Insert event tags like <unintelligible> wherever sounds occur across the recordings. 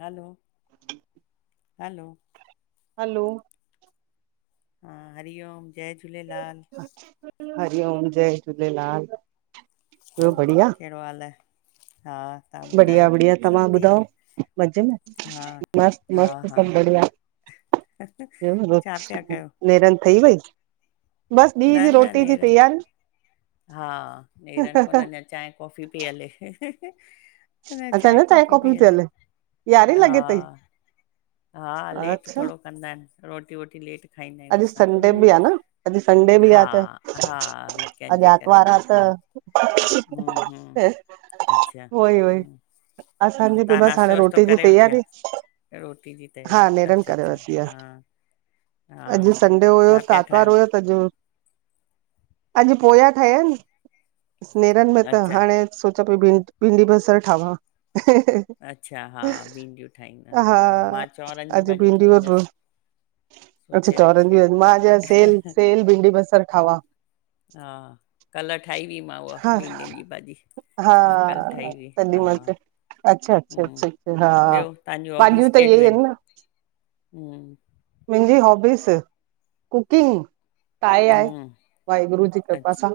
हलो hello hello हा हरिओम जय झूलेलाल। हरि ओम जय झूलेलाल। कहिड़ोहाल आहे। हा तव्हां बढिया ॿुधायो बढिया तव्हां सभु ठीकु ॿुधायो मजे में। हा मस्त हा मस्त हा सभु बढ़िया। छा पिया <unintelligible> कयो नेरन ठई वई। बस ॾींह न जी न रोटी जी नेरनि तेयारी। हा नेरन कोन अञा चांहि कॉफ़ी पई हले। <unintelligible> चांहि न चांय कॉफ़ी कॉपी पई थी हले यारेह हा लॻे तांई। हा लेट थोड़ो कंदा आहिनि रोटी वोटी लेट। खाईंदा आहियूं अॼु संडे असां बि आहे न अॼु संडे बि हा आहे त हा वीकेंड अॼु जे करे आर्तवार बि हा। <unintelligible> हम्म हम्म त अच्छा। उहोई उहोई हा असांजी बी तव्हां बस नाश्तो हाणे वाश्तो रोटी जी करे उथिया तेयारी। रोटी जी तेयारी अच्छा अच्छा हा। अॼु हा, संडे हुयो छा त पिया आतवार ठाहियो? हुयो त अॼु। अॼु पोयां ठहिया आहीन नेरन में त अच्छा, हाणे सोचा पई भिंडी बसर ठावा। अच्छा हा भिडियूं ठाईंदा हा मां चंवरन जी अॼु भाॼी ठाहींदसि। <inaudible> <unintelligible> चंवरन जी आहे। अॼ मां अॼ सेल सेल भिंडी बसर खावां। हा कल्ह ठाही हुई मां उहा हा भींडिन जी भाॼी। हा मां कल्ह ठाही हुई, तॾहिं हा, मस्त। अच्छा अच्छा हम्म, अच्छा अच्छा हा ॿियो तव्हांजूं हॉबीस भाॼियूं त इहे कहिड़ियूं आहिनि न। <unintelligible> <unintelligible> कुकिंग <unintelligible> आहे। हम्म, वाहेगुरु जी कृपा अच्छा सां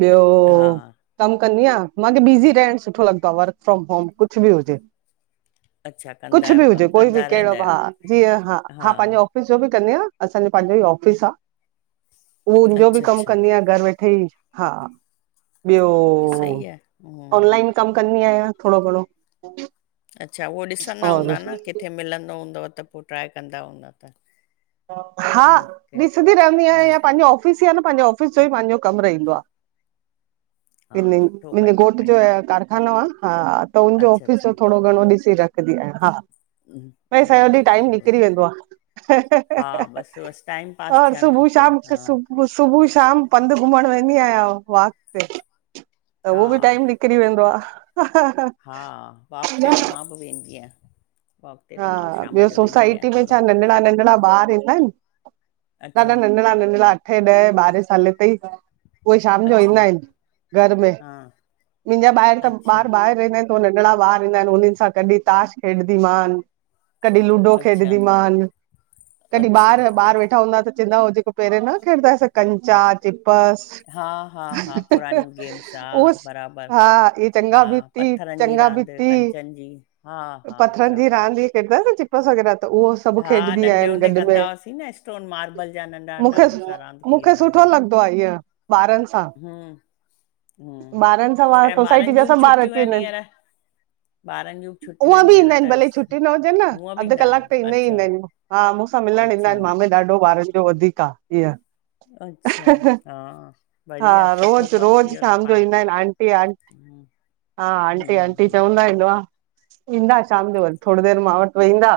ॿियो हा, कम कंदीयां। माखे बीज़ी रहण सुठो लगदो आ वर्क फ्रोम होम कुछ बि हुजे। अच्छा कंदा कुछ आहियो बि हुजे कमु, कोई बि कंदा केहिड़ो रहंदा बि आहियो, हा जीअं हा हा पंहिंजे ऑफिस जो बि कंदियां असांजो पांजो ई ऑफिस आ उहो उनजो बि अच्छा, कम अच्छा, कंदियां घर वेठे <unintelligible> हा ॿियो सही आहे, हम्म। ऑनलाइन कम कंदी आहियां। थोड़ो घणो अच्छा उहो ॾिसंदा और हूंदा न किथे मिलंदो हूंदव त पोइ ट्राए कंदा हूंदा त। हा न केक ॾिसदी रहंदी हम्म आहियां पंहिंजो ऑफिस ई आ न पंहिजो। ओफिस जो ई पंहिंजो कम रहिंदो आ। हा सुठो मुंहिंजे बढ़िया घोट जो बढ़िया कारखानो आ हा त हुनजो अच्छा ऑफिस अच्छा जो थोड़ो घणो ॾिसी रख हा हम्म भई सॼो ॾींह टाइम हम्म उहो निकिरी वेंदो आ। हा बस बस टाइम पास थियण खपे हा। पंध घुमड़ वेंदी आहियां वाक ते त हा उहो बि टाइम निकरी वेंदो आ। हा वाक ते त मां बि वेंदी आहियां। वॉक ते त हा मां बि शाम ॿियो जो वेंदी आहियां सोसाइटी में थोरो छा नंढिड़ा नंढिड़ा ॿार ईंदा आहिन। डाढा अच्छा नंढड़ा नंढड़ा अठे ॾहें ॿारहें साले ताईं उहे शाम जो ईंदा अच्छा आहिन घर में हा मुंहिंजा ॿाहिर त अच्छा ॿार ॿाहिर रहंदा आहिनि त हू नंढिड़ा ॿार ईंदा आहिन उन्हनि सां कडी ताश खेॾदीमान कडी लूडो अच्छा खेॾदीमान कॾहिं अच्छा ॿार ॿार वेठा हूंदा त चवंदा हुआ जेको पहिरे न खेॾदा ह सी कंचा पस हा हा हा पुराणियूं गेम्स हा उ हा इ चंगा बिपी <unintelligible> रांद कंचन जी हा हा बराबर। जिंअ खेडदा हा स चिपस त उहो सभु हा खेॾंदी नंढे आहिनि हूंदे गॾु कंदा में हुआसीं न स्टोन मार्बल जा नंढा नंढा मूंखे हुन सां रांद मूंखे खेलींदा हुआसीं। सुठो लॻदो आ ईंयं ॿारन सां। हम्म हम्म ॿारन सां पाण ऐं सोसाइटी जा सब ॿार अची वेंदा आहिन। ॿारन जूं बि छुट्टियूं आहिंन हींअर त छुट्टी न हुजेन न हूअं बि अध न न कलाक त ईंदा ही अच्छा ईंदा आहिन हा मूंसां मिलण ईंदा अच्छा आहिन मामे ॾाढो ॿारन जो वधीक आहे इअं अच्छा हा हा बढ़िया सुठो रोज़ कम रोज़ इहो त शाम जो पाण ईंदा आहिनि आंटी आं हूं हा आंटी आंटी चवंदा इंदो आ ईंदा शाम जो वरी थोडी देर मां वट वेहिंदा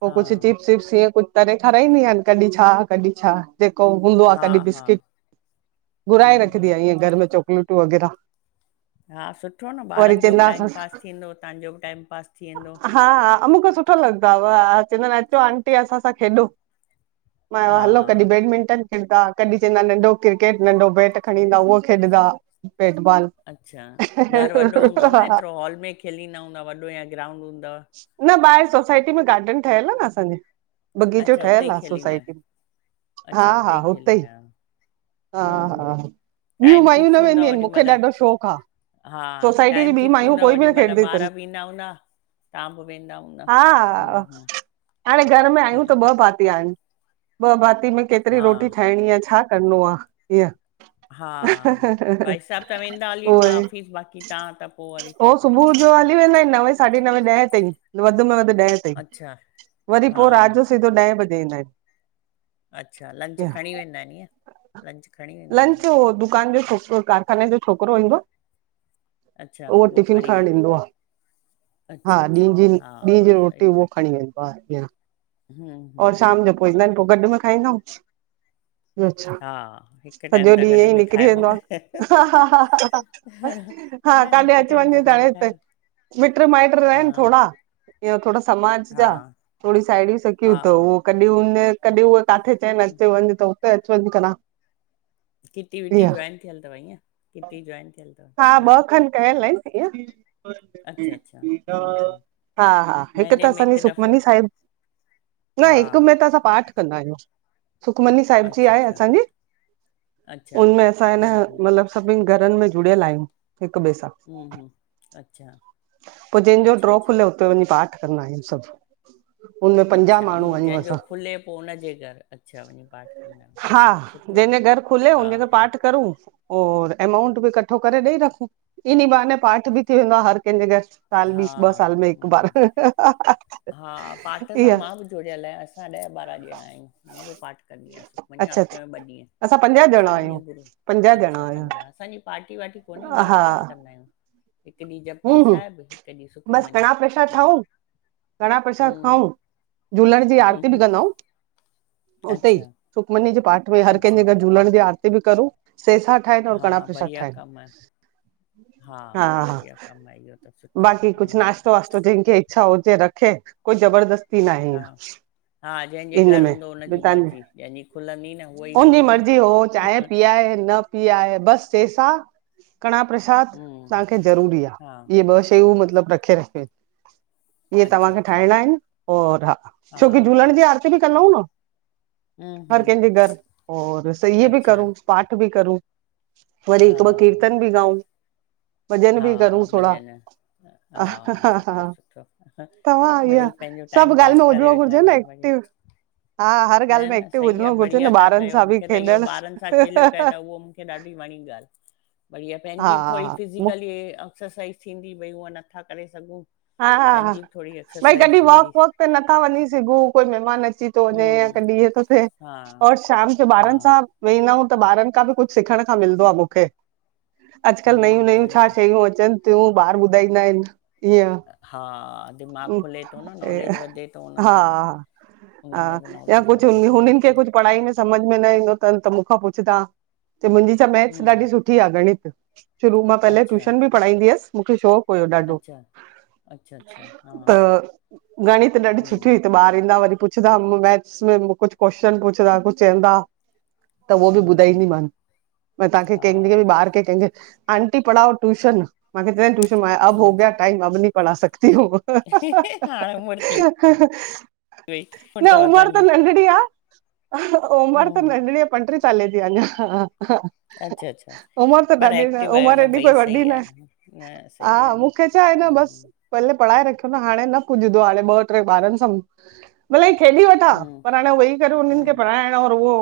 पो हा कुछ चिप्स-विप्स ईअं कुछ तरे खाराईंदी आहिन कॾहिं छा कॾहिं छा जेको हूंदो आ हा कॾहिं हा बिस्किट, घुराए हम्म रखदी हम्म आ इअं घर में चॉकलेटूं वग़ैरा हा सुठो न ॿारन जो बि चवंदा टाइम असां पास थींदो तव्हांजो बि टाइम पास थी वेंदो हा मुखे सुठो लॻदो आ चवंदा आहिन अचो आंटी असां सां खेॾो मां हलो कॾहिं हा बैडमिंटन खेॾदा कॾहिं चईंदा नंढो क्रिकेट नंढो बैट खणी ईंदा उहो खेॾदा अच्छा, घर वॾो हूंदो न हा एतरो, हॉल में खेलींदा हूंदा वॾो या ग्राउंड हूंदव न ॿाहिरि सोसाइटी में गार्डन ठहियल आ न असांजे बगीचो अच्छा हुते ठहियल ई आ खेलींदा आहियो, सोसाइटी में हा अच्छा हा उते ई हुते खेलींदा अन हा हा ॿियूं माइयूं फिक्स न हूंदव वेंदियूं आहिन ओॾीमहिल मुखे ॾाढो शौक़ आ हा टाईम फिक्स हूंदव ओॾी महिल खेॾंदी ॿार अथनि बि ईंदा हूंदा तां बि वेंदा हूंदा हा हूं हूं हाणे घर में आहियूं त ॿ भाती आहिन ॿ भाती में केतिरी हा रोटी ठाहिणी आ छा करिणो आ? ईंअ हा भाईसाहब त वेंदा हली उहो हूंदा ई ऑफिस बाक़ी तव्हां त पो वरी थिए थो न पो हली वेंदा आहिंन न साढे नवें ॾहं तईं, वध में वध ॾहं तईं, अच्छा वरी हा पो रात जो सिधो ॾहें बजे वेंदा आहिंन अच्छा लंच खणी वेंदा आहिन ईंअं लंच खणी वेंदा आहिन लंच हो दुकान जो कारखाने जो छोकरो ईंदो आ, अच्छा उहो टिफिन खणी खणन वेंदो ईंदो आ हा अच्छा, अच्छा। ॾींहं जी हा, ॾींहं हा, जी रोटी सही। उहो खणी वेंदो आहे हिंअर हूं, और हूं। शाम जो पोइ ईंदा आहिन पो गॾु में खाईंदाउं हा हिक टाईम त ईअं गॾु ई में निकिरी खाइबो वेंदो न आ हा हा हा हा न काॾे हिकु अच टाइम वञजे त हाणे गॾु हिते खायो। मिट्र माएट्र रहनि हा, थोड़ा इहो थोड़ा समाज जा, हा, थोड़ी साहिड़ी स हा। कॾहिं उंडे, कॾहिं उहो तांखे चईन अच वञ त हुते अच वञ करां किटी-विटी जॉइन कयलअथव ईंअ? किटी जॉइन कयल थव हा न ॿ खनि अच्छा, अच्छा। हूं, हूं। <unintelligible> हा हा हिक त महीने में असांजी हिकु दफ़ो? सुखमनी साहिब न हा। हिक में त असां पाठ कंदा आहियूं सुखमनी साहिब जी अच्छा, आहे अच्छा, असांजी अच्छा। उनमें असां एं न हूं, हूं, मतलब सभिन घरन में जुड़ियल आहियूं हिक ॿे सां हूं, हूं। अच्छा, पोइ जंहिंजो अच्छा, ड्रॉ अच्छा। खुले हुते वञी पाठ कदां आहिंन सभ अच्छा ईअं जंहिंजो खुले पो हुनजे घर अच्छा वञी पाठ कंदा हा <unintelligible> सुठो जंहिंजे घर खुले हा, उनजे घर हा। पाठ करूं और एमाउंट बि कट्ठो करे ॾेई रखूं इनी बहाने पाठ बि थी वेंदो आ हर कंहिंजे घर। साल हा बीस ॿ साल में हिक बार हा पाठ अच्छा मां बि जुड़ियल आहे असां ॾह ॿारहा ॼणा आहियूं मां बि पाठ कंदी आहियां वञा अच्छा हफ़्ते में ॿ ॾींहं असां पंजाह असां ॼणा आहियूं ईअं गुरू पंजाह अच्छा ॼणा आहियूं पंजाह असांजी पार्टी-वार्टी कोन्हे ईअं ई हा पाठ कंदा आहियूं हिक ॾींह जपजी साहिब हिकु ॾींहुं बस सुखमनी कणा प्रशाद ईअं ठाउं कणा प्रशाद खाऊं झूलण जी आरती बि हम्म कंदाऊं उते ई अच्छा सुखमनी जे पाठ में हर कंहिंजे अच्छा घर झूलण जी आरती बि करूं सेसा ठाहिंदाव और हा कणा प्रसाद बढ़िया ठाहिनि कमु आहे हा हा कमाइंदो बाकी कुछ नाश्तो-वाश्तो जिनखे इच्छा हुजे रखे कोई ज़बरदस्त नाही हा आ हा जंहिंजे घर हूंदो हुनजी मर्जी जंहिंजी खुलंदी न उहो ई हुनजी ॾींदो न ही आहे बस सेसा कणा प्रशाद हम्म तांखे जरूरी आ हा इहे ॿ शयूं मतलब रखे रखे इहे अच्छा तव्हांखे अच्छा ठाहिणा आहिन और हा छोकी हा झूलण जी आरती बि कंदाउं न हूं, हर हूं, कंहिंजे घर और इए बि अच्छा, करूं पाठ बि करूं वरी हा, हिक ॿ कीर्तन बि गाऊं हा भॼन हा सुठो सुठो तव्हां इहा मिड़ई पंहिंजो सभु टाईम ॻाल्हि पास में करे हुजिणो वेठा घुरिजे आहियो न बढिया एक्टिव हा हर न, ॻाल्हि में न एक्टिव सही आ, हुजिणो घुरिजे बढ़िया न था ॿारनि कयो सां बि मूंखे त इहो खेॾण ॿारनि सां खेलियो कयो थव उहो मूंखे ॾाढी वणी। ॻाल्ह बढिया हा पंहिंजी बि थोड़ी फि त एक्सरसाइज़ थींदी भई उहे नथा करे सघूं हा हा हा पंहिंजी बि थोरी भई एक्सरसाइज़ कॾहिं थींदी, वॉक-वॉक ते नथा वञी सघूं, कोई महमान अची तोॾे या हूं, कॾी इअ थो थे और हा, शाम जो बारनि हा, सां वेई न उ त ॿारनि खां बि कुछ सिखण खां मिलंदो आ मुखे अॼुकल नयूं हूं, नयूं छा बढ़िया, शयूं अचनि ॿियो ॿार ॿुधाईंदा आइनि इअं हा दिमाग़ु खुले तो न नॉलेज वधे तो उनमें बि। हुन हा में बि या नॉलेज कुछ वधे थो न, हुनिन खे कुछ पढ़ाईंदस समझ में न ईंदो अथनि त मूंखां पुछदा, मुंहिंजी छा मैथ्स ॾाढी हूं, सुठी आ गणित शुरू मां पहले अच्छा ट्यूशन बि पढ़ाईंदी असि मूंखे शौक़ अच्छा अ अ गणी त ॾाढी सुठी हम्म, हुई त ॿार ईंदा वरी पुछदा मैथ्स में मुखे कुछ कोशन पुछदा कुछ च‌एदा। त उओ बि हम्म, हम्म, ॿुधाईंदीमानि पर तांखे कंहिंखे हा, बि ॿार खे कंहिंखे आंटी पढ़ाओ ट्यूशन, मांखे च‌एन ट्यूशन मां अब हो हम्म, गया टाइम अब नी पढ़ा सघ इहो हाणे उमिरि थी वई, उमिरि न अथव उमिर त तव्हांजी, नढड़ी आ उमर त हम्म, नढणी आ पंटरी साले जी अया अञा अच्छा, अच्छा, उमिरि त पर ॾाढी न एक्टिव आहियो उमिरि एॾी कोई भई वॾी सही नाए, आहे, न सही हा आहे न, मुखे छा आए न हम्म, बसि भले पढ़ाए रखियो न हाणे न पुॼंदो हाणे ॿ टे ॿारनि साम्हूं भले खेॾी वठां हम्म, पर हाणे वेई करे उननि खे हम्म, पढ़ाइण और उओ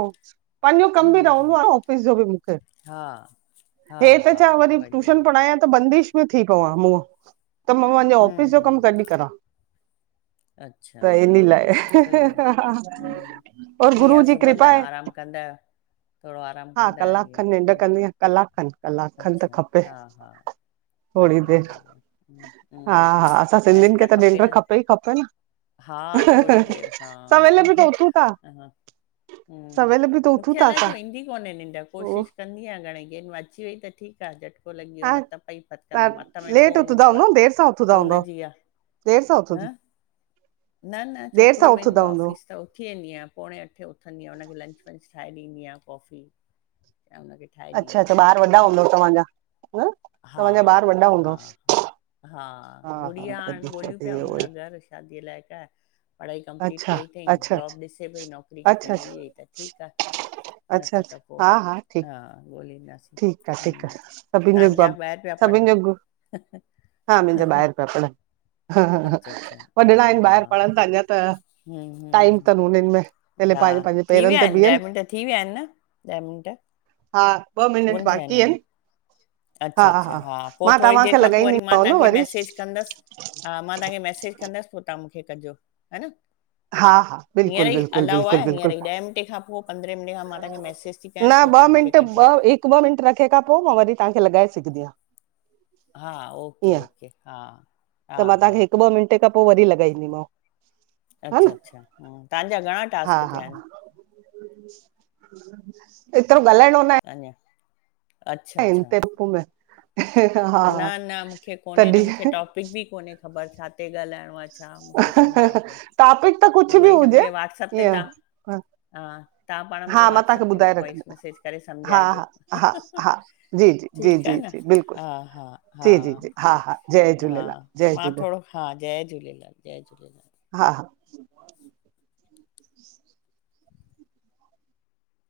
पांजो कम बि हम्म, रहंदो हम्म, आए ऑफ़िस जो बि मुखे हा, हा, हे त हा, छा वरी बढ़िया, टूशन पढ़ाया त बंदिश थी पवा उव, त मां पांजे ऑफ़िस हम्म, जो कमु हम्म, कॾहिं करां अच्छा, त हम्म, इनीलाए हम्म, सही आहे, हम्म, और गुरू ॾींहं जो जी सुम्हंदा कृपा आए <unintelligible> आरामु हा कंदा कलाक आहियो ॾींहं, खनि निंढ न, कंदी आया कलाक खनि कलाक खनि त अच्छा खपे हा हा थोरी बढ़िया देरि बढ़िया। हम्म हा हम्म हा असां रेस्ट सिंधियुनि खे त निंड्र न खपे ई खपे न। हा थोड़ी देर हा सवेल बि त ह उथूं था हम्म सवेल बि त उथूं मुखे था अलाए असां छो ईंदी कोने निंड कोशिशि कंदी आया घणेेई केॾी माल अची वई त ठीकु आए झटको लॻी वियो हा न त पई फतकंदमि हथ तव्हां में लेट फ़ोन हूंदो आए फ़ोन जी आए देर सां उथंदमि न न छोकिरो वेंदो आए ऑफ़िस त उथी वेंदी आया पोणे अठे उथंदी आया हुनखे लंच वंच ठाए ॾींदी आयां कॉफ़ी ऐं उनखे ठाए ॾींदी आया। त वॾा हूंदव तव्हांजा, हा तव्हांजा ॿार वॾा हूंदव? हा हा हा हा गुड़िया हाण तॾहिं ॻोल्हियूं पिया तॾहिं उन उहो ई लाए घर शादीअ लाइक आए पढ़ाई कंपलीट अच्छा कई थई, अच्छा अच्छा जॉब ॾिसे पई नौकिरी किथे अच्छा मिली वई त ठीकु आए। अच्छा अच्छा हा हा ठीकु ॻोल्हींदासीं ठीकु आए ठीकु हम्म आए सभी सभिन तव्हांजा जो ॿाहिरि पिया <unintelligible> सभिन पढ़नि जो, हा मुंहिंजा ॿाहिरि पिया पढ़नि। हा हा हा अच्छा अच्छा हा वॾणा आइनि हा ॿाहिरि हा पढ़नि ता अञा त हम्म टाइम हम्म थनि उननि में। पहले हा पंहिंजे पंहिंजे थी पेरनि विया ते आइनि ॾह बीहनि मिंट थी विया आइनि न त ॾह मिंट हा ॿ मीनिट कोन थिया आहिनि बाक़ी अञा आइनि। अच्छा अच्छा हा पो थोड़ी देरि खां पो वरी मां लॻाईंदीमांव न तांखे वरी मैसेज कंदसि। हा मां तांखे मैसेज कंदसि पो तां मुखे कजो, हा न। हा हा हींअर बिल्कुलु ई बिल्कुलु अलाउ बिल्कुलु आए हींअर बिल्कुलु ई ॾह मिंटे खां पो पंद्रहें मिंटे खां मां तांखे मैसेज ती कयां। हा, पोइ ॿ तव्हां मूंखे मिंट कजो ॿ हिक ॿ मिंट रखे खां पो मां वरी तांखे लघाए सघंदी आया। हा ओके ओके हा हा हा। पो वरी लॻाईंदीमांव। हा अच्छा न अच्छा अऊं तांजा घणा हा टास्क हा थिया आइनि? एतिरो ॻाल्हाइणो न आए। अञा अच्छा इन अच्छा ते रूप में हा न न मूंखे कोन्हे न तॾहिं मूंखे टॉपिक बि कोन्हे ख़बर छा ते ॻाल्हाइणो आहे अच्छा मूंखे कोन्हे आइडिया टॉपिक त कुझु उह बि ई न हुजे मूंखे वाट्सप ते ईअं तव्हां हा तव्हां पाण मूंखे हा मां वॉट्सप तव्हांखे ते ॿुधाए रखंदी वॉइस मैसेज करे हा सम्झाइजो हा हा हा जी जी जी ठीकु आहे जी न। जी बिल्कुलु हा हा हा जी जी जी हा हा जय हा झूलेलाल जय मां झूलेलाल थोड़ो हा जय झूलेलाल जय झूलेलाल। <inaudible>